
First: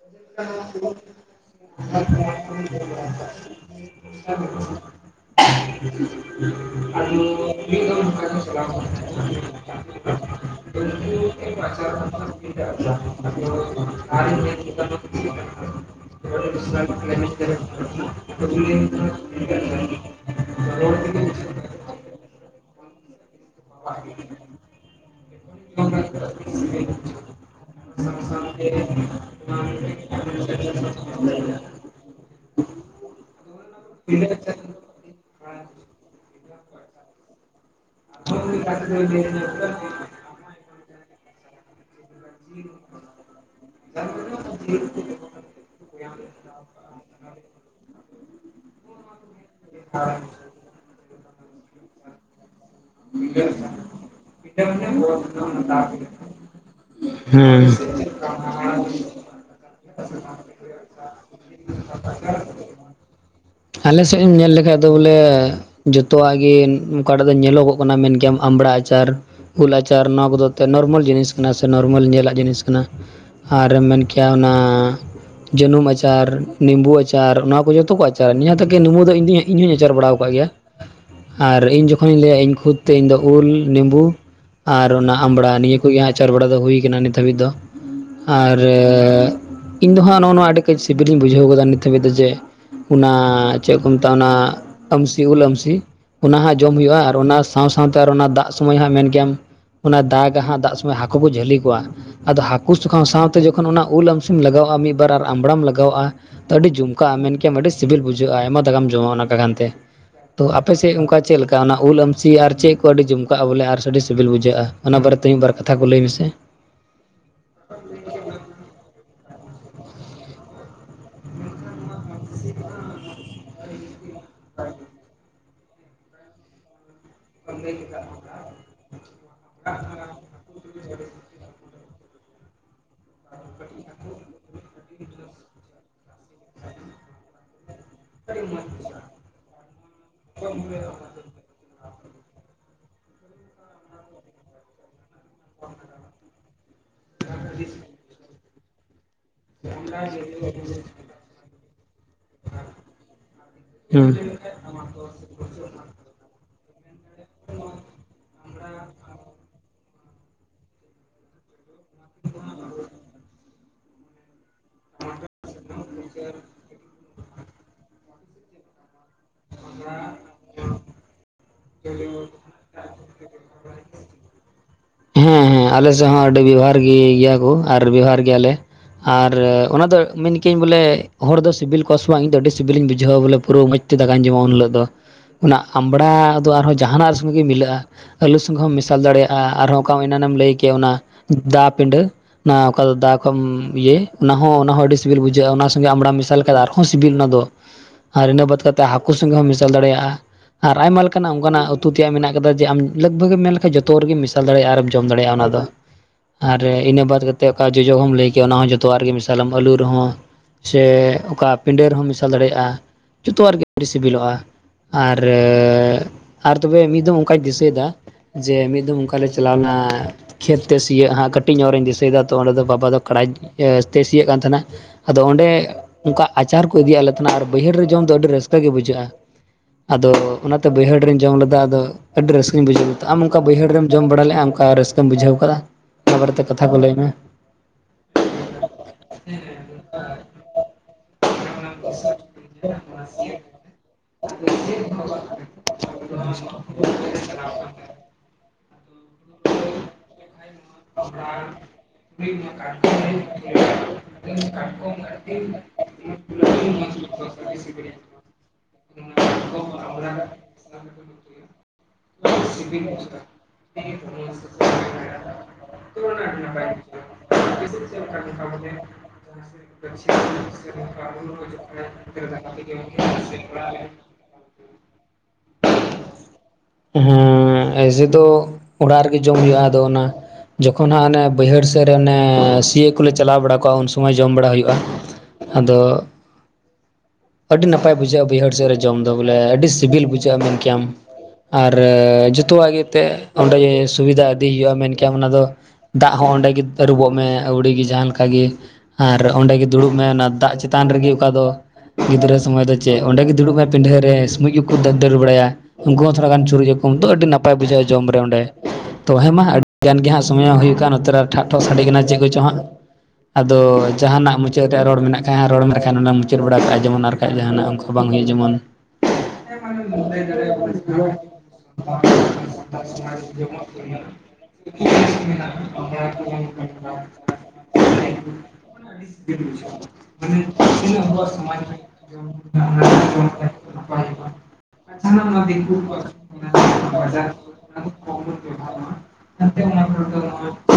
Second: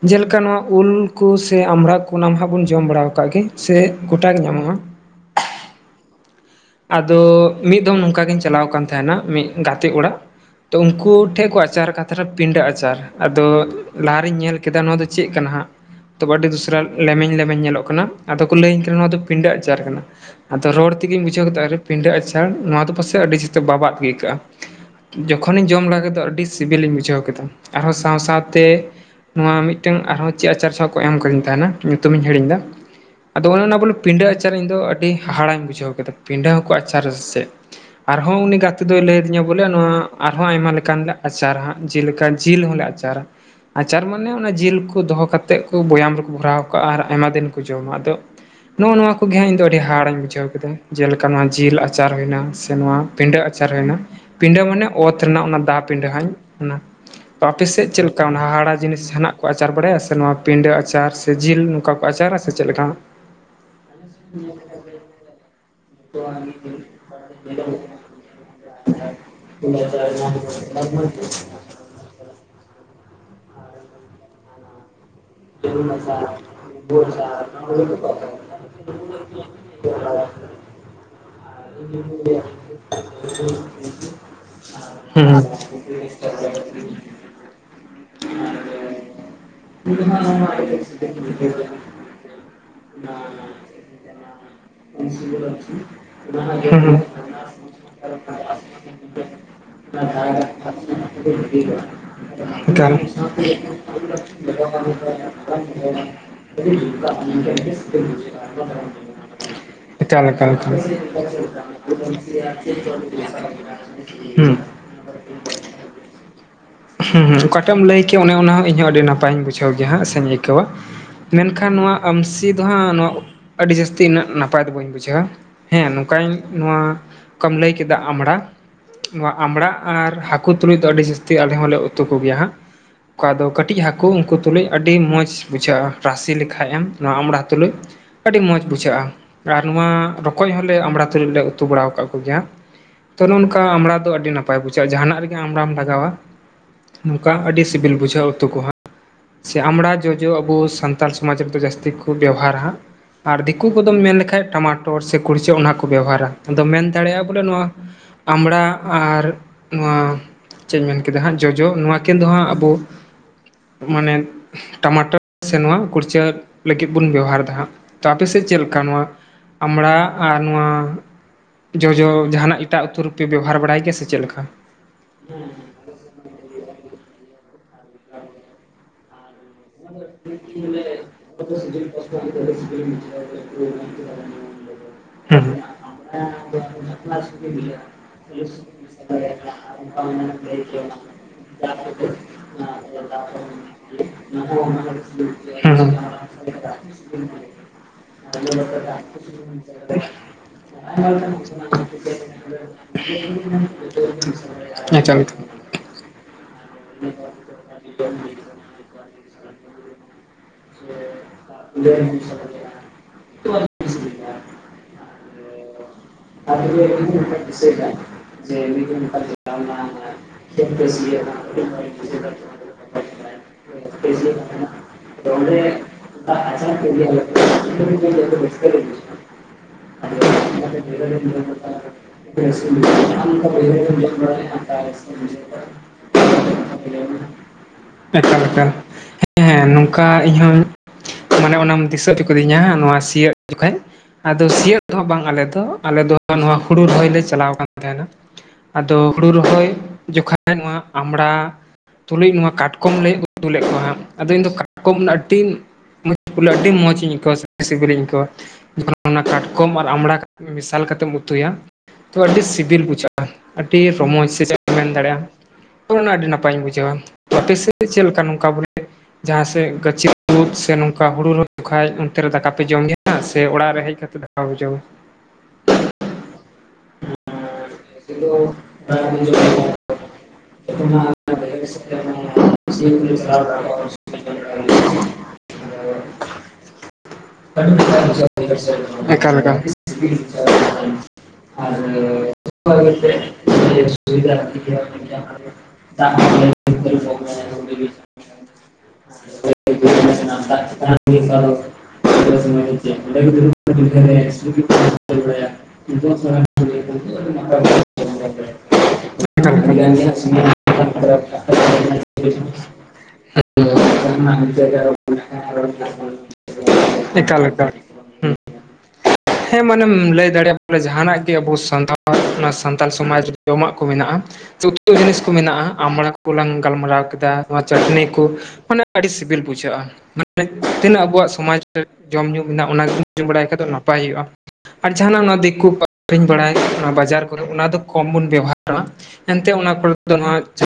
ᱡᱮᱞᱮᱠᱟ ᱱᱚᱣᱟ ᱩᱞ ᱠᱚ ᱥᱮ ᱟᱢᱲᱟ ᱠᱚ ᱚᱱᱟᱦᱜ ᱵᱚᱱ ᱡᱚᱢ ᱵᱟᱲᱟ ᱠᱟᱜ ᱜᱮ ᱥᱮ ᱜᱳᱴᱟᱜ ᱜᱮ ᱧᱟᱢᱚᱜᱼᱟ᱾ [unintelligible] ᱟᱫᱚ ᱢᱤᱫ ᱫᱚᱢ ᱱᱚᱝᱠᱟ ᱜᱤᱧ ᱪᱟᱞᱟᱣ ᱟᱠᱟᱱ ᱛᱟᱦᱮᱱᱟ ᱢᱤᱫ ᱜᱟᱛᱮ ᱚᱲᱟᱜ ᱛᱚ ᱩᱱᱠᱩ ᱴᱷᱮᱡ ᱠᱚ ᱟᱪᱟᱨ ᱠᱟᱛ ᱯᱤᱸᱰᱟᱹ ᱟᱪᱟᱨ ᱟᱫᱚ ᱞᱟᱦᱟᱨᱟᱨᱤᱧ ᱧᱮᱞ ᱠᱮᱫᱟ ᱱᱚᱣᱟ ᱫᱚ ᱪᱮᱫ ᱠᱟᱱᱟ ᱦᱟᱜ? ᱛᱚᱵ ᱟᱹᱰᱤ ᱩᱥᱨᱟ ᱞᱮᱢᱮᱧ ᱞᱮᱢᱮᱧ-ᱧᱮᱞᱚᱜ ᱠᱟᱱᱟ᱾ ᱟᱫᱚ ᱠᱚ ᱞᱮᱹᱢᱮᱹᱧ ᱧᱮᱞᱚᱜ ᱠᱟᱱᱟ᱾ ᱱᱚᱣᱟ ᱫᱚ ᱯᱤᱸᱰᱟᱹᱜ ᱟ ᱡᱟᱨ ᱠᱟᱱᱟ ᱟᱫᱚ ᱨᱚᱲ ᱛᱮᱜᱮ ᱵᱷᱟᱹᱣᱛ ᱨᱮ ᱯᱤᱰᱟᱹ ᱟᱪᱟᱲ ᱱᱚᱣᱟ ᱫᱚ ᱯᱟᱥᱮᱡ ᱟᱹᱰᱤ ᱡᱟᱹᱥᱛᱤ ᱵᱟᱵᱟᱫ ᱜᱮ ᱟᱹᱭᱠᱟᱹᱜᱼᱟ᱾ ᱡᱚᱠᱷᱚᱱᱤᱧ ᱡᱚᱢ ᱞᱮᱟ ᱠᱮᱫᱟ ᱟᱹᱰᱤ ᱥᱤᱵᱤᱞᱤᱧ ᱵᱩᱡᱷᱟᱹᱣ ᱠᱮᱫᱟ ᱟᱨᱦᱚᱸ ᱥᱟᱶ ᱥᱟᱶᱛᱮ ᱱᱚᱣᱟ ᱢᱤᱫᱴᱟᱱ ᱟᱨᱦᱚᱸ ᱪᱮᱫ ᱟ ᱪᱟᱨᱥᱟ ᱠᱚ ᱮᱢ ᱠᱟᱫᱤᱧ ᱛᱟᱦᱮᱱᱟ ᱧᱩᱛᱩᱢᱤᱧ ᱦᱤᱲᱤᱧᱫᱟ᱾ ᱟᱫᱚ ᱚᱱᱮ ᱚᱱᱟ ᱵᱚᱞᱮ ᱯᱤᱰᱟᱹ ᱟᱪᱟᱨ ᱤᱧ ᱫᱚ ᱟᱹᱰᱤ ᱦᱟᱦᱟᱲᱟᱧ ᱵᱩᱡᱷᱟᱹᱣ ᱠᱮᱫᱟ᱾ ᱯᱤᱸᱰᱟᱹ ᱦᱚᱸᱠᱚ ᱟᱪᱟᱨᱟᱥᱮ? ᱟᱨᱦᱚᱸ ᱩᱱᱤ ᱜᱟᱛᱮ ᱫᱚᱭ ᱞᱟᱹᱭ ᱟᱹᱫᱤᱧᱟ ᱵᱚᱞᱮ ᱱᱚᱣᱟ ᱟᱨᱦᱚᱸ ᱟᱭᱢᱟ ᱞᱮᱠᱟᱱ ᱟᱪᱟᱨ ᱡᱮᱞᱮᱠᱟ ᱡᱤᱞ ᱦᱚᱸ ᱟᱪᱟᱨᱟ ᱟᱪᱟᱨ ᱢᱟᱱᱮ ᱚᱱᱟ ᱡᱤᱞ ᱠᱚ ᱫᱚᱦᱚ ᱠᱟᱛᱮᱫ ᱠᱚ ᱵᱮᱭᱟᱢ ᱨᱮᱠᱚ ᱵᱷᱚᱨᱟᱣ ᱠᱟᱜᱼᱟ ᱟᱨ ᱟᱭᱢᱟ ᱫᱤᱱ ᱠᱚ ᱡᱚᱢᱟ ᱟᱫᱚ ᱱᱚᱜᱼᱚ ᱱᱚᱣᱟ ᱠᱚᱜᱮ ᱤᱧ ᱫᱚ ᱟᱹᱰᱤ ᱦᱟᱲᱤᱧ ᱵᱩᱡᱷᱟᱹᱣ ᱠᱮᱫᱟ ᱡᱮᱞᱮᱠᱟ ᱱᱚᱣᱟ ᱡᱤᱞ ᱟᱪᱟᱨ ᱦᱩᱭᱱᱟ ᱱᱚᱣᱟ ᱯᱤᱰᱟᱹ ᱟᱪᱟᱨ ᱦᱩᱭᱱᱟ ᱯᱤᱰᱟᱹ ᱢᱟᱱᱮ ᱚᱛ ᱨᱮᱱᱟᱜ ᱚᱱᱟ ᱫᱟ ᱯᱤᱰᱟᱹ ᱦᱟᱸᱜ ᱚᱱᱟ ᱚ ᱦᱮᱸ ᱟᱯᱮᱥᱮᱫ ᱪᱮᱫ ᱞᱮᱠᱟ ᱦᱟᱦᱟᱲᱟ ᱡᱤᱱᱤᱥ ᱡᱟᱦᱱᱟᱜ ᱠᱚ ᱟᱪᱟᱨ ᱵᱟᱲᱟᱭᱟ ᱥᱮ ᱱᱚᱣᱟ ᱯᱤᱸᱰᱟᱹ ᱟᱪᱟᱨ ᱥᱮ ᱡᱤᱞ ᱱᱚᱝᱠᱟ ᱠᱚ ᱟᱪᱟᱨ ᱟᱪᱟᱨᱟ ᱥᱮ ᱪᱮᱫ ᱞᱮᱠᱟ? ᱟᱞᱮ ᱥᱮᱫ ᱮᱢ ᱧᱮᱞ ᱞᱮᱠᱷᱟᱡ ᱫᱚ ᱵᱚᱞᱮ ᱡᱚᱛᱚᱣᱟᱜ ᱜᱮ ᱚᱠᱟᱴᱟᱜ ᱫᱚ ᱧᱮᱞᱚᱜᱚᱜ ᱠᱟᱱᱟ ᱢᱮᱱᱜᱮᱟᱢ ᱟᱢᱲᱟ ᱟᱪᱟᱨ, ᱩᱞᱟ ᱟᱪᱟᱨ ᱱᱚᱣᱟ ᱠᱚᱫᱚ ᱱᱚᱨᱢᱟᱞ ᱡᱤᱱᱤᱥ ᱠᱟᱱᱟ ᱥᱮ ᱱᱚᱨᱢᱟᱞ ᱧᱮᱞᱟᱜ ᱡᱤᱱᱤᱥ ᱠᱟᱱᱟ ᱟᱨᱮᱢ ᱢᱮᱱ ᱠᱮᱭᱟ᱾ ᱚᱱᱟ ᱡᱟᱹᱱᱩᱢ ᱟᱪᱟᱨ ᱱᱤᱢᱵᱩ ᱟᱪᱟᱨ ᱚᱱᱟ ᱠᱚ ᱡᱚᱛᱚ ᱠᱚ ᱟᱪᱟᱨ ᱟᱪᱷᱟ ᱱᱚᱦᱟᱹᱜᱮ ᱱᱩᱢᱩ ᱫᱚ ᱤᱧ ᱤᱧ ᱦᱚᱧ ᱟᱪᱟᱨ ᱵᱟᱲᱟ ᱟᱠᱟᱫ ᱜᱮᱭᱟ᱾ ᱟᱨ ᱤᱧ ᱡᱚᱠᱷᱚᱱᱤᱧ ᱞᱟᱹᱭᱟ ᱤᱧ ᱠᱷᱩᱫ ᱛᱮ ᱤᱧᱫᱚ ᱩᱞ ᱱᱤᱢᱵᱩ ᱟᱨ ᱚᱱᱟ ᱟᱢᱲᱟ ᱱᱤᱭᱟᱹ ᱠᱚᱜᱮ ᱦᱟᱸᱜ ᱟᱪᱟᱨ ᱵᱟᱲᱟ ᱫᱚ ᱦᱩᱭ ᱠᱟᱱᱟ ᱱᱤᱛ ᱦᱟᱹᱵᱤᱡ ᱫᱚ᱾ ᱟᱨ ᱤᱧᱫᱚ ᱦᱟᱸᱜ ᱱᱚᱜᱼᱚ ᱱᱚᱣᱟ ᱟᱹᱰᱤ ᱠᱟᱡ ᱥᱤᱵᱤᱞᱤᱧ ᱵᱩᱡᱷᱟᱹᱣ ᱠᱟᱫᱟ ᱱᱤᱛ ᱦᱟᱹᱵᱤᱡ ᱫᱚ ᱡᱮ ᱚᱱᱟ ᱪᱮᱫ ᱠᱚ ᱢᱮᱛᱟᱜᱼᱟ᱾ ᱚᱱᱟ ᱟᱹᱢᱥᱤ ᱩᱞ ᱟᱢᱥᱤ ᱚᱱᱟ ᱦᱚᱸ ᱡᱚᱢ ᱦᱩᱭᱩᱜᱼᱟ ᱟᱨ ᱚᱱᱟ ᱥᱟᱶ-ᱥᱟᱶᱛᱮ ᱛᱮ ᱟᱨ ᱚᱱᱟ ᱫᱟᱜ ᱥᱚᱢᱚᱭ ᱦᱟᱸᱜ ᱢᱮᱱ ᱜᱮᱭᱟᱢ ᱚᱱᱟ ᱫᱟᱜᱟᱦᱟ ᱫᱟᱜ ᱥᱚᱢᱢᱚᱭ ᱦᱟᱹᱠᱩ ᱵᱚ ᱡᱷᱟᱹᱞᱤ ᱠᱚᱣᱟ ᱟᱫᱚ ᱦᱟᱹᱠᱩ ᱮᱠᱟᱞ ᱥᱟ ᱥᱟᱶᱛᱮ ᱡᱚᱠᱷᱚᱱ ᱚᱱᱟ ᱩᱞ ᱟᱢᱥᱤᱢ ᱞᱟᱜᱟᱣᱼᱟ᱾ ᱢᱤᱫ ᱵᱟᱨ ᱟᱨ ᱟᱢᱲᱟᱢ ᱞᱟᱜᱟᱣᱟᱜᱼᱟ, ᱛᱚ ᱟᱹᱰᱤ ᱡᱚᱢᱠᱟᱜᱼᱟ᱾ ᱢᱮᱱᱠᱷᱟᱱ ᱮᱠᱮ ᱟᱹᱰᱤ ᱥᱤᱵᱤᱞ ᱵᱩᱡᱷᱟᱹᱜᱼᱟ ᱟᱭᱢᱟ ᱫᱟᱜᱟᱢ ᱡᱚᱢᱟ ᱚᱱᱟᱟᱨᱚᱱ ᱛᱮ ᱮᱠᱟᱞ ᱛᱚ ᱮᱠᱟᱞ ᱟᱯᱮ ᱮᱠᱟᱞ ᱥᱮᱫ ᱚᱱᱠᱟ ᱪᱮᱫᱮᱠᱟ ᱩᱞ ᱟᱢᱥᱤ ᱟᱨ ᱪᱮᱫ ᱠᱚ ᱟᱹᱰᱤ ᱡᱚᱢᱠᱟᱜᱼᱟ ᱵᱚᱞᱮ ᱟᱨ ᱟᱹᱰᱤ ᱥᱤᱵᱤᱞ ᱦᱩᱸ ᱵᱩᱡᱷᱟᱹᱜᱼᱟ᱾ ᱚᱱᱟ ᱵᱟᱨᱮ ᱛᱮ ᱢᱤᱫ ᱵᱟᱨ ᱠᱟᱛᱷᱟ ᱠᱚ ᱞᱟᱹᱭ ᱢᱮᱥᱮ ᱦᱩᱸ ᱦᱚᱸ ᱚᱠᱟᱴᱟᱜ ᱮᱢ ᱞᱟᱹᱭ ᱠᱮᱫᱮ ᱚᱱᱮ ᱚᱱᱟᱦᱚᱸ ᱤᱧᱦᱚᱸ ᱟᱹᱰᱤ ᱱᱟ ᱱᱟᱯᱟᱭᱤᱧ ᱵᱩᱡᱷᱟᱹᱣ ᱜᱮᱭᱟ ᱦᱟᱸᱜ᱾ ᱥᱮᱧ ᱟᱹᱭᱠᱟᱹᱣᱟ ᱢᱮᱱᱠᱷᱟᱱ ᱱᱚᱣᱟ ᱟᱢᱥᱤ ᱫᱚ ᱦᱟᱸᱜ ᱱᱚᱣᱟ ᱟᱹᱰᱤ ᱡᱟᱹᱥᱛᱤ ᱛᱤᱱᱟᱹᱜ ᱱᱟᱯᱟᱭ ᱫᱚ ᱵᱟᱹᱧ ᱵᱩᱡᱷᱟᱹᱣᱟ ᱦᱮᱸ ᱱᱚᱱᱠᱟᱧ ᱱᱚᱣᱟ ᱠᱚᱢ ᱞᱟᱹᱭ ᱠᱮᱫᱟ ᱟᱢᱲᱟ᱾ ᱱᱚᱣᱟ ᱟᱢᱲᱟ ᱟᱨ ᱦᱟᱹᱠᱩ ᱛᱩᱞᱩᱡ ᱫᱚ ᱟᱹᱰᱤ ᱡᱟᱹᱥᱛᱤ ᱟ ᱦᱚᱞ ᱞᱮ ᱩᱛᱩ ᱠᱚᱜᱮᱭᱟ ᱦᱟᱸᱜ᱾ ᱚᱠᱟ ᱫᱚ ᱠᱟᱹᱴᱤᱡ ᱦᱟᱹᱠᱩ ᱩᱱᱠᱩ ᱛᱩᱞᱩᱡ ᱟᱹᱰᱤ ᱢᱚᱸᱡᱽ ᱵᱩᱡᱷᱟᱹᱜᱼᱟ᱾ ᱨᱟᱥᱮ ᱞᱮᱠᱷᱟᱡ ᱮᱢ ᱱᱚᱣᱟ ᱟᱢᱲᱟ ᱛᱩᱞᱩᱡ ᱟᱹᱰᱤ ᱢᱚᱸᱡᱽ ᱵᱩᱡᱷᱟᱹᱜᱼᱟ ᱟᱨ ᱱᱚᱣᱟ ᱨᱚᱠᱚᱡ ᱦᱚᱸᱞᱮ ᱟᱢᱲᱟ ᱛᱩᱞᱩᱡ ᱞᱮ ᱩᱛᱩ ᱵᱟᱲ ᱠᱟᱜ ᱠᱚᱜᱮᱭᱟ᱾ ᱛᱚ ᱱᱚᱱᱠᱟ ᱟᱢᱲᱟ ᱫᱚ ᱟᱹᱰᱤ ᱱᱟᱯᱟᱭ ᱵᱩᱡᱷᱟᱹᱜᱼᱟ᱾ ᱡᱟᱦᱟᱱᱟᱜ ᱨᱮᱜᱮ ᱟᱢᱲᱟᱢ ᱞᱟᱜᱟᱣᱟ᱾ ᱱᱚᱱᱠᱟ ᱟᱹᱰᱤ ᱥᱤᱵᱤᱞ ᱵᱩᱡᱷᱟᱹᱜᱼᱟ, ᱩᱛᱩ ᱠᱚᱦᱟ ᱥᱮ ᱟᱢᱲᱟ ᱡᱚᱡᱚ ᱟᱵᱚ ᱥᱟᱱᱛᱟᱲ ᱥᱚᱢᱟᱡᱽ ᱨᱮᱫᱚ ᱡᱟᱹᱥᱛᱤ ᱠᱚ ᱵᱮᱣᱦᱟᱨᱟ ᱟᱨ ᱫᱤᱠᱩ ᱠᱚᱫᱚᱢ ᱦᱮᱸ ᱢᱮᱱ ᱞᱮᱠᱷᱟᱡ ᱴᱟᱢᱟᱴᱚᱨ ᱥᱮ ᱠᱩᱲᱪᱟᱹ ᱚᱱᱟ ᱠᱚ ᱵᱮᱵᱚᱦᱟᱨᱟ ᱟᱫᱚ ᱢᱮᱱ ᱫᱟᱲᱮᱭᱟᱜᱼᱟ᱾ ᱵᱚᱞᱮ ᱱᱚᱣᱟ ᱟᱢᱲᱟ ᱟᱨ ᱱᱚᱣᱟ ᱪᱮᱫ ᱤᱧ ᱢᱮᱱ ᱠᱮᱫᱟ ᱦᱟᱸᱜ ᱡᱚᱡᱚ ᱱᱚᱣᱟ ᱠᱤᱱ ᱫᱚ ᱦᱟᱸᱜ ᱟᱵᱚ ᱢᱟᱱᱮ ᱴᱟᱢᱟᱴᱳ ᱥᱮ ᱱᱚᱣᱟ ᱠᱩᱲᱪᱟᱹ ᱞᱟᱹᱜᱤᱫ ᱵᱚᱱ ᱵᱮᱣᱦᱟᱨ ᱮᱫᱟ ᱦᱟᱸᱜ ᱛᱚ ᱟᱯᱮ ᱥᱮᱫ ᱪᱮᱫ ᱞᱮᱠᱟ ᱱᱚᱣᱟ ᱟᱢᱲᱟ ᱟᱨ ᱱᱚᱣᱟ ᱡᱚᱡᱚ ᱡᱟᱦᱟᱱᱟᱜ ᱮᱴᱟᱜᱛ ᱨᱮᱯᱮ ᱵᱮᱵᱚᱦᱟᱨ ᱵᱟᱲᱟᱭ ᱜᱮᱭᱟ ᱥᱮ ᱪᱮᱫ ᱞᱮᱠᱟ? ᱦᱮᱸ ᱦᱮᱸ ᱟᱞᱮ ᱮᱥᱮᱫ ᱦᱚᱸ ᱟᱹᱰᱤ ᱵᱮᱵᱚᱦᱟᱨ ᱜᱮ ᱜᱮᱭᱟ ᱠᱚ ᱟᱨ ᱵᱮᱵᱟᱨ ᱜᱮᱭᱟᱞᱮ ᱟᱨ ᱟᱨ ᱚᱱᱟ ᱫᱚ ᱢᱮᱱ ᱠᱤᱭᱟᱹᱟᱹᱧ ᱵᱚᱞᱮ ᱦᱚᱲ ᱫᱚ ᱥᱤᱵᱤᱞ ᱠᱚᱣᱟ ᱥᱮ ᱵᱟᱝ ᱤᱧ ᱫᱚ ᱟᱹᱰᱤ ᱥᱤᱵᱤᱞᱤᱧ ᱵᱩᱡᱷᱟᱹᱣᱟ ᱵᱚᱞᱮ ᱯᱩᱨᱟᱹ ᱢᱚᱡᱽ ᱛᱮ ᱫᱟᱠᱟᱧ ᱡᱚᱢ ᱩᱱ ᱦᱤᱞᱟᱜ ᱫᱚ ᱦᱩᱸ ᱚᱱᱟ ᱟᱢᱲᱟ ᱫᱚ ᱟᱨᱦᱚᱸ ᱡᱟᱦᱟᱱᱟᱜ ᱮᱠᱟᱞ ᱥᱚᱸᱜᱮ ᱜᱮ ᱢᱤᱞᱟᱹᱜᱼᱟ, ᱟᱹᱞᱩ ᱥᱚᱸᱜᱮᱢ ᱦᱚᱸᱢ ᱢᱮᱥᱟᱞ ᱫᱟᱲᱮᱭᱟᱜᱼᱟ ᱟᱨᱦᱚᱸ ᱚᱠᱟ ᱦᱩᱭᱱᱟ ᱚᱱᱮᱢ ᱞᱟᱹᱭ ᱠᱮ ᱚᱱᱟ ᱫᱟ ᱯᱤᱱᱰᱟᱹ ᱚᱱᱟ ᱩᱠᱟ ᱫᱟ ᱠᱷᱚᱱ ᱤᱸᱭᱟᱸᱭ ᱚᱱᱟ ᱦᱚᱸᱢ ᱚᱱᱟ ᱦᱚᱸ ᱟᱹᱰᱤ ᱥᱤᱵᱤᱞ ᱵᱩᱡᱷᱟᱹᱜᱼᱟ ᱚᱱᱟ ᱥᱚᱸᱜᱮ ᱟᱢᱲᱟ ᱢᱮᱥᱟᱞ ᱠᱟᱛᱮ ᱟᱨᱦᱚᱸ ᱥᱤᱵᱤᱞ ᱚᱱᱟ ᱫᱚ ᱟᱨ ᱤᱱᱟᱹ ᱵᱟᱫ ᱠᱟᱛᱮ ᱦᱟᱹᱠᱩ ᱥᱚᱸᱜᱮ ᱦᱚᱸ ᱢᱮᱥᱟᱞ ᱫᱟᱲᱮᱭᱟᱜᱼᱟ᱾ ᱟᱨ ᱟᱭᱢᱟ ᱞᱮᱠᱟᱱᱟᱜ ᱚᱱᱠᱟᱱᱟᱜ ᱩᱛᱩ ᱛᱮᱭᱟᱜ ᱢᱮᱱᱟᱜ ᱠᱟᱫᱟ ᱡᱮ ᱟᱢ ᱞᱟᱹᱜᱽ ᱵᱷᱟᱹᱜᱽ ᱮᱢᱢ ᱢᱮᱱ ᱞᱮᱠᱷᱟᱱ ᱡᱚᱛᱚ ᱨᱮᱜᱮ ᱢᱮᱥᱟᱞ ᱫᱟᱲᱮᱼᱟ ᱟᱨᱮᱢ ᱡᱚᱢ ᱫᱟᱲᱮᱭᱟᱜᱼᱟ ᱚᱱᱟ ᱟᱫᱚ, ᱟᱨᱮ ᱤᱱᱟᱹ ᱵᱟᱫ ᱠᱟᱛᱮᱫ ᱚᱠᱟ ᱡᱚᱡᱚ ᱦᱚᱢ ᱞᱟᱹᱭ ᱠᱮᱭᱟ ᱚᱱᱟ ᱦᱚᱸᱦᱚᱸ ᱡᱚᱛᱚᱣᱟᱜ ᱜᱮ ᱢᱮᱥᱟᱞᱟᱢ ᱟᱹᱞᱩ ᱨᱮᱦᱚᱸ ᱥᱮ ᱚᱠᱟ ᱯᱤᱱᱰᱟᱹᱨ ᱨᱮᱦᱚᱸ ᱢᱮᱥᱟᱞ ᱫᱟᱲᱮᱭᱟᱜᱼᱟ ᱡᱚᱛᱚᱣᱟᱜ ᱨᱮᱜᱮᱢ ᱟᱹᱰᱤ ᱥᱤᱵᱤᱞᱚᱜᱼᱟ᱾ ᱟᱨ ᱟᱨᱮ ᱟᱨ ᱛᱚᱵᱮ ᱢᱤᱫ ᱫᱚᱢ ᱚᱱᱠᱟᱭ ᱫᱤᱥᱟᱹᱭᱫᱟ, ᱡᱮ ᱢᱤᱫ ᱫᱚᱢ ᱚᱱᱠᱟᱞᱮ ᱪᱟᱞᱟᱣ ᱞᱮᱱᱟ᱾ ᱟ ᱟᱸᱭ ᱠᱷᱮᱛ ᱛᱮ ᱥᱤᱭᱟᱹᱜ-ᱟᱭ ᱠᱷᱟᱹᱴᱤ ᱠᱟᱹᱴᱤ ᱧᱚᱜ ᱨᱮᱧ ᱤᱥᱟᱹᱭᱮᱫᱟ ᱛᱚ ᱚᱸᱰᱮ ᱫᱚ ᱵᱟᱵᱟ ᱫᱚ ᱠᱟᱰᱟᱭ-ᱮ ᱛᱮᱭ ᱥᱤᱭᱟᱹᱜ ᱠᱟᱱ ᱛᱟᱦᱮᱸᱱᱟ ᱟᱫᱚ ᱚᱸᱰᱮ ᱚᱱᱠᱟ ᱟᱪ ᱟᱪᱟᱨ ᱠᱚ ᱤᱫᱤᱭᱟᱜ ᱞᱮ ᱛᱟᱦᱮᱱᱟ ᱟᱨ ᱵᱟᱹᱭᱦᱟᱹᱲ ᱨᱮ ᱡᱚᱢ ᱫᱚ ᱟᱹᱰᱤ ᱨᱟᱹᱥᱠᱟᱹ ᱜᱮ ᱵᱩᱡᱷᱟᱹᱜᱼᱟ᱾ ᱟᱫᱚ ᱚᱱᱟᱛᱮ ᱵᱟᱹᱭᱦᱟᱹᱲ ᱨᱤᱧ ᱡᱚᱢ ᱞᱮᱫᱟ ᱟᱫᱚ ᱚᱱᱟᱛᱮ ᱵᱟᱹᱭᱦᱟᱹᱲ ᱨᱮᱧ ᱡᱚᱢ ᱞᱮᱫᱟ ᱟᱫᱚ ᱟᱹᱰᱤ ᱨᱟᱹᱥᱠᱟᱹᱧ ᱵᱩᱡᱷᱟᱹᱣ ᱞᱮᱫᱟ ᱟᱢ ᱚᱱᱠᱟ ᱵᱟᱹᱭᱦᱟᱹᱲ ᱨᱮᱢ ᱡᱚᱢ ᱵᱟᱲᱟ ᱞᱮᱫᱼᱟ? ᱚᱠᱟ ᱨᱟᱹᱥᱠᱟᱹᱢ ᱵᱩᱡᱷᱟᱹᱣ ᱟᱠᱟᱫᱟ? ᱚᱱᱟ ᱵᱟᱨᱮᱛᱮ ᱠᱟᱛᱷᱟ ᱠᱚ ᱞᱟᱹᱭ ᱢᱮ ᱦᱮᱸ ᱱᱚᱝᱠᱟ ᱤᱧ ᱦᱚᱸᱧ ᱢᱟᱱᱮ ᱚᱱᱟᱢ ᱫᱤᱥᱟᱹ ᱦᱚᱪᱚ ᱠᱟᱫᱤᱧᱟ ᱱᱚᱣᱟ ᱥᱤᱭᱟᱹᱜ ᱡᱚᱠᱷᱟᱡᱽ ᱟᱫᱚ ᱥᱤᱭᱳᱜ ᱫᱚ ᱵᱟᱝ ᱟᱞᱮ ᱫᱚ ᱟᱞᱮ ᱫᱚ ᱱᱚᱣᱟ ᱦᱩᱲᱩ ᱨᱚᱦᱚᱭ ᱞᱮ ᱪᱟᱞᱟᱣ ᱟᱠᱟᱱ ᱛᱟᱦᱮᱸᱱᱟ ᱟᱫᱚ ᱦᱩᱲᱩ ᱨᱚᱦᱚᱭ ᱡᱚᱠᱷᱟᱡ ᱟᱢᱲᱟ ᱛᱩᱞᱩᱡ ᱱᱚᱶᱟ ᱠᱟᱴᱠᱚᱢ ᱞᱮ ᱩᱛᱩ ᱞᱮᱫ ᱠᱚᱣᱟ ᱟᱫᱚ ᱤᱧ ᱫᱚ ᱠᱟᱴᱠᱚᱢ ᱨᱮᱱᱟᱜ ᱟᱹᱰᱤ ᱢᱚᱸᱡ ᱟᱹᱰᱤ ᱢᱚᱸᱡᱽ ᱢᱚᱸᱡᱽ ᱤᱧ ᱟᱹᱭᱠᱟᱹᱣᱟ ᱥᱤᱵᱤᱞᱤᱧ ᱟᱹᱭᱠᱟᱹᱣᱟ ᱡᱚᱠᱷᱚᱱ ᱚᱱᱟ ᱠᱟᱴᱠᱚᱢ ᱟᱨ ᱟᱢᱲᱟ ᱢᱮᱥᱟᱞ ᱠᱟᱛᱮᱢ ᱩᱛᱩᱭᱟ ᱛᱚ ᱟᱹᱰᱤ ᱥᱤᱵᱤᱞ ᱵᱩᱡᱷᱟᱹᱜᱼᱟ ᱟᱹᱰᱤ ᱨᱚᱢᱚᱡᱽ ᱥᱮ ᱢᱮᱱ ᱫᱟᱲᱮᱭᱟᱜᱼᱟ᱾ ᱚᱱᱟ ᱟᱹᱰᱤ ᱱᱟᱯᱟᱭᱤᱧ ᱵᱩᱡᱷᱟᱹᱣᱟ ᱟᱯᱮ ᱥᱮᱫ ᱪᱮᱫ ᱞᱮᱠᱟ ᱱᱚᱱᱠᱟ ᱵᱚᱞᱮ ᱡᱟᱦᱟᱸᱥᱮᱫ ᱜᱟᱪᱷᱤ ᱛᱩᱫ ᱥᱮ ᱱᱚᱝᱠᱟ ᱦᱩᱲᱩ ᱨᱚᱦᱚᱭ ᱡᱚᱠᱷᱟᱭ ᱚᱱᱛᱮ ᱨᱮ ᱫᱟᱠᱟ ᱯᱮ ᱡᱚᱢ ᱜᱮᱭᱟ ᱥᱮ ᱚᱲᱟᱜ ᱨᱮ ᱦᱮᱡ ᱠᱟᱛᱮ? ᱫᱟᱠᱟᱵᱩ ᱡᱚᱢᱟ [unintelligible] ᱦᱮᱸ ᱮᱥᱮ ᱫᱚ ᱚᱲᱟᱜ ᱨᱮᱜᱮ ᱡᱚᱢ ᱦᱩᱭᱩᱜᱼᱟ ᱟᱫᱚ ᱚᱱᱟ ᱡᱚᱠᱷᱚᱱ ᱦᱟᱸᱜ ᱚᱱᱮ ᱵᱟᱹᱭᱦᱟᱹᱲ ᱥᱮᱫ ᱨᱮ ᱚᱱᱮ ᱥᱤᱭᱟᱹᱜ ᱠᱩᱞᱮ ᱪᱟᱞᱟᱣ ᱵᱟᱲᱟ ᱠᱚᱜᱼᱟ ᱩᱱ ᱥᱚᱢᱚᱭ ᱡᱚᱢ ᱵᱟᱲᱟ ᱦᱩᱭᱩᱜᱼᱟ᱾ ᱟᱫᱚ ᱟᱹᱰᱤ ᱱᱟᱯᱟᱭ ᱵᱩᱡᱷᱟᱹᱜᱼᱟ ᱵᱟᱹᱭᱦᱟᱹᱲ ᱥᱮᱫ ᱨᱮ ᱡᱚᱢ ᱫᱚ ᱵᱚᱞᱮ ᱟᱹᱰᱤ ᱥᱤᱵᱤᱞ ᱵᱩᱡᱷᱟᱹᱜᱼᱟ ᱢᱮᱱᱠᱮᱭᱟᱢ ᱟᱨ ᱡᱚᱛᱚᱣᱟᱜ ᱜᱮᱛᱮ ᱚᱸᱰᱮ ᱥᱩᱵᱤᱫᱷᱟ ᱤᱫᱤ ᱦᱩᱭᱩᱜᱼᱟ ᱢᱮᱱᱠᱮᱭᱟᱢ ᱚᱱᱟ ᱫᱚ ᱫᱟᱜ ᱦᱚᱸ ᱚᱸᱰᱮᱜᱤ ᱟᱹᱨᱩᱵᱚᱜ ᱢᱮ ᱟᱹᱣᱲᱤᱜᱤ ᱡᱟᱦᱟᱸᱞᱮᱠᱟᱜᱤ ᱟᱨ ᱚᱸᱰᱮᱜᱤ ᱫᱩᱲᱩᱵ ᱢᱮ ᱚᱱᱟ ᱫᱟᱜ ᱪᱮᱛᱟᱱ ᱨᱮᱜᱮ ᱚᱠᱟ ᱟᱨ ᱫᱚ [unintelligible] ᱜᱤᱫᱽᱨᱟᱹ ᱥᱚᱢᱚᱭ ᱫᱚ ᱪᱮᱫ ᱚᱸᱰᱮ ᱜᱮ ᱫᱩᱲᱩᱵ ᱢᱮ ᱯᱤᱸᱰᱟᱹ ᱨᱮ [unintelligible] ᱜᱮ ᱠᱚ ᱫᱟᱹᱲ ᱵᱟᱲᱟᱭᱟ ᱩᱱᱠᱩ ᱦᱚᱸ ᱛᱷᱚᱲᱟ ᱜᱟᱱ ᱪᱩᱨᱩᱡ ᱟᱠᱚ ᱢᱮ ᱟᱹᱰᱤ ᱱᱟᱯᱟᱭ ᱵᱩᱡᱷᱟᱹᱟ ᱡᱚᱢᱨᱮ ᱚᱸᱰᱮ ᱛᱚᱵᱮ ᱦᱮᱸ ᱢᱟ ᱟᱹᱰᱤ ᱜᱟᱱ ᱜᱮ ᱦᱟᱸᱜ ᱥᱚᱢᱚᱭ ᱦᱚᱸ ᱦᱳᱭ ᱟᱠᱟᱱ ᱱᱚᱛᱮ ᱨᱮ ᱴᱷᱟᱜ ᱴᱚᱜ ᱥᱟᱰᱮ ᱠᱟᱱᱟ ᱪᱮᱫ ᱠᱚᱪᱚ ᱦᱟᱸᱜ ᱟᱫᱚ ᱡᱟᱦᱟᱱᱟᱜ ᱢᱩᱪᱟᱹᱫ ᱨᱮᱭᱟᱜ ᱨᱚᱲ ᱢᱮᱱᱟᱜ ᱠᱷᱟᱱ ᱨᱚᱲ ᱢᱮ ᱠᱷᱟᱱ ᱚᱱᱟ ᱢᱩᱪᱟᱹᱫ ᱵᱟᱲᱟ ᱟᱨ ᱡᱮᱢᱚᱱ ᱟᱨᱠᱷᱟᱱ ᱮᱠᱟᱞ ᱡᱟᱦᱟᱱᱟᱜ ᱮᱠᱟᱞ ᱚᱱᱠᱟ ᱵᱟᱝ ᱦᱩᱭᱩᱜ-ᱟ ᱦᱩᱸ ᱡᱮᱢᱚᱱ ᱦᱮᱸ ᱢᱟᱱᱮᱢ ᱞᱟᱹᱭ ᱫᱟᱲᱮᱭᱟᱜ-ᱟ ᱵᱚᱞᱮ ᱡᱟᱦᱟᱱᱟᱜ ᱜᱮ ᱟᱵᱚ ᱥᱟᱱᱛᱟᱲ ᱥᱟᱱᱛᱟᱲ ᱥᱚᱢᱟᱡᱽ ᱡᱚᱢᱟᱜ ᱠᱚ ᱢᱮᱱᱟᱜ-ᱟ᱾ ᱥᱩᱫᱽᱫᱷᱚ ᱡᱤᱱᱤᱥ ᱠᱚ ᱢᱮᱱᱟᱜ-ᱟ ᱟᱢᱲᱟ ᱠᱚᱞᱟᱝ ᱜᱟᱞᱢᱟᱨᱟᱣ ᱠᱮᱫᱟ ᱱᱚᱣᱟ ᱪᱟᱹᱴᱱᱤ ᱠᱚ ᱢᱟᱱᱮ ᱟᱹᱰᱤ ᱥᱤᱵᱤᱞ ᱵᱩᱡᱷᱟᱹᱜ-ᱟ ᱢᱟᱱᱮ ᱛᱤᱱᱟᱹᱜ ᱟᱵᱚᱣᱟᱜ ᱥᱚᱢᱟᱡᱽ ᱨᱮ ᱡᱚᱢ ᱧᱩ ᱢᱮᱱᱟᱜ-ᱟ ᱚᱱᱟ ᱜᱮ ᱡᱚᱢ ᱵᱟᱲᱟᱭ ᱠᱷᱟᱡ ᱫᱚ ᱱᱟᱯᱟᱭ ᱦᱩᱭᱩᱜ-ᱟ᱾ ᱟᱨ ᱡᱟᱦᱟᱸᱱᱟᱜ ᱚᱱᱟ ᱫᱤᱠᱩ ᱠᱚ ᱟᱠᱷᱨᱤᱝ ᱵᱟᱲᱟᱭ ᱚᱱᱟ ᱵᱟᱡᱟᱨ ᱠᱚᱨᱮ ᱚᱱᱟ ᱫᱚ ᱠᱚᱢ ᱵᱚᱱ ᱵᱮᱵᱦᱟᱨ ᱮᱱᱛᱮ ᱚᱱᱟ ᱠᱚᱨᱮ ᱫᱚ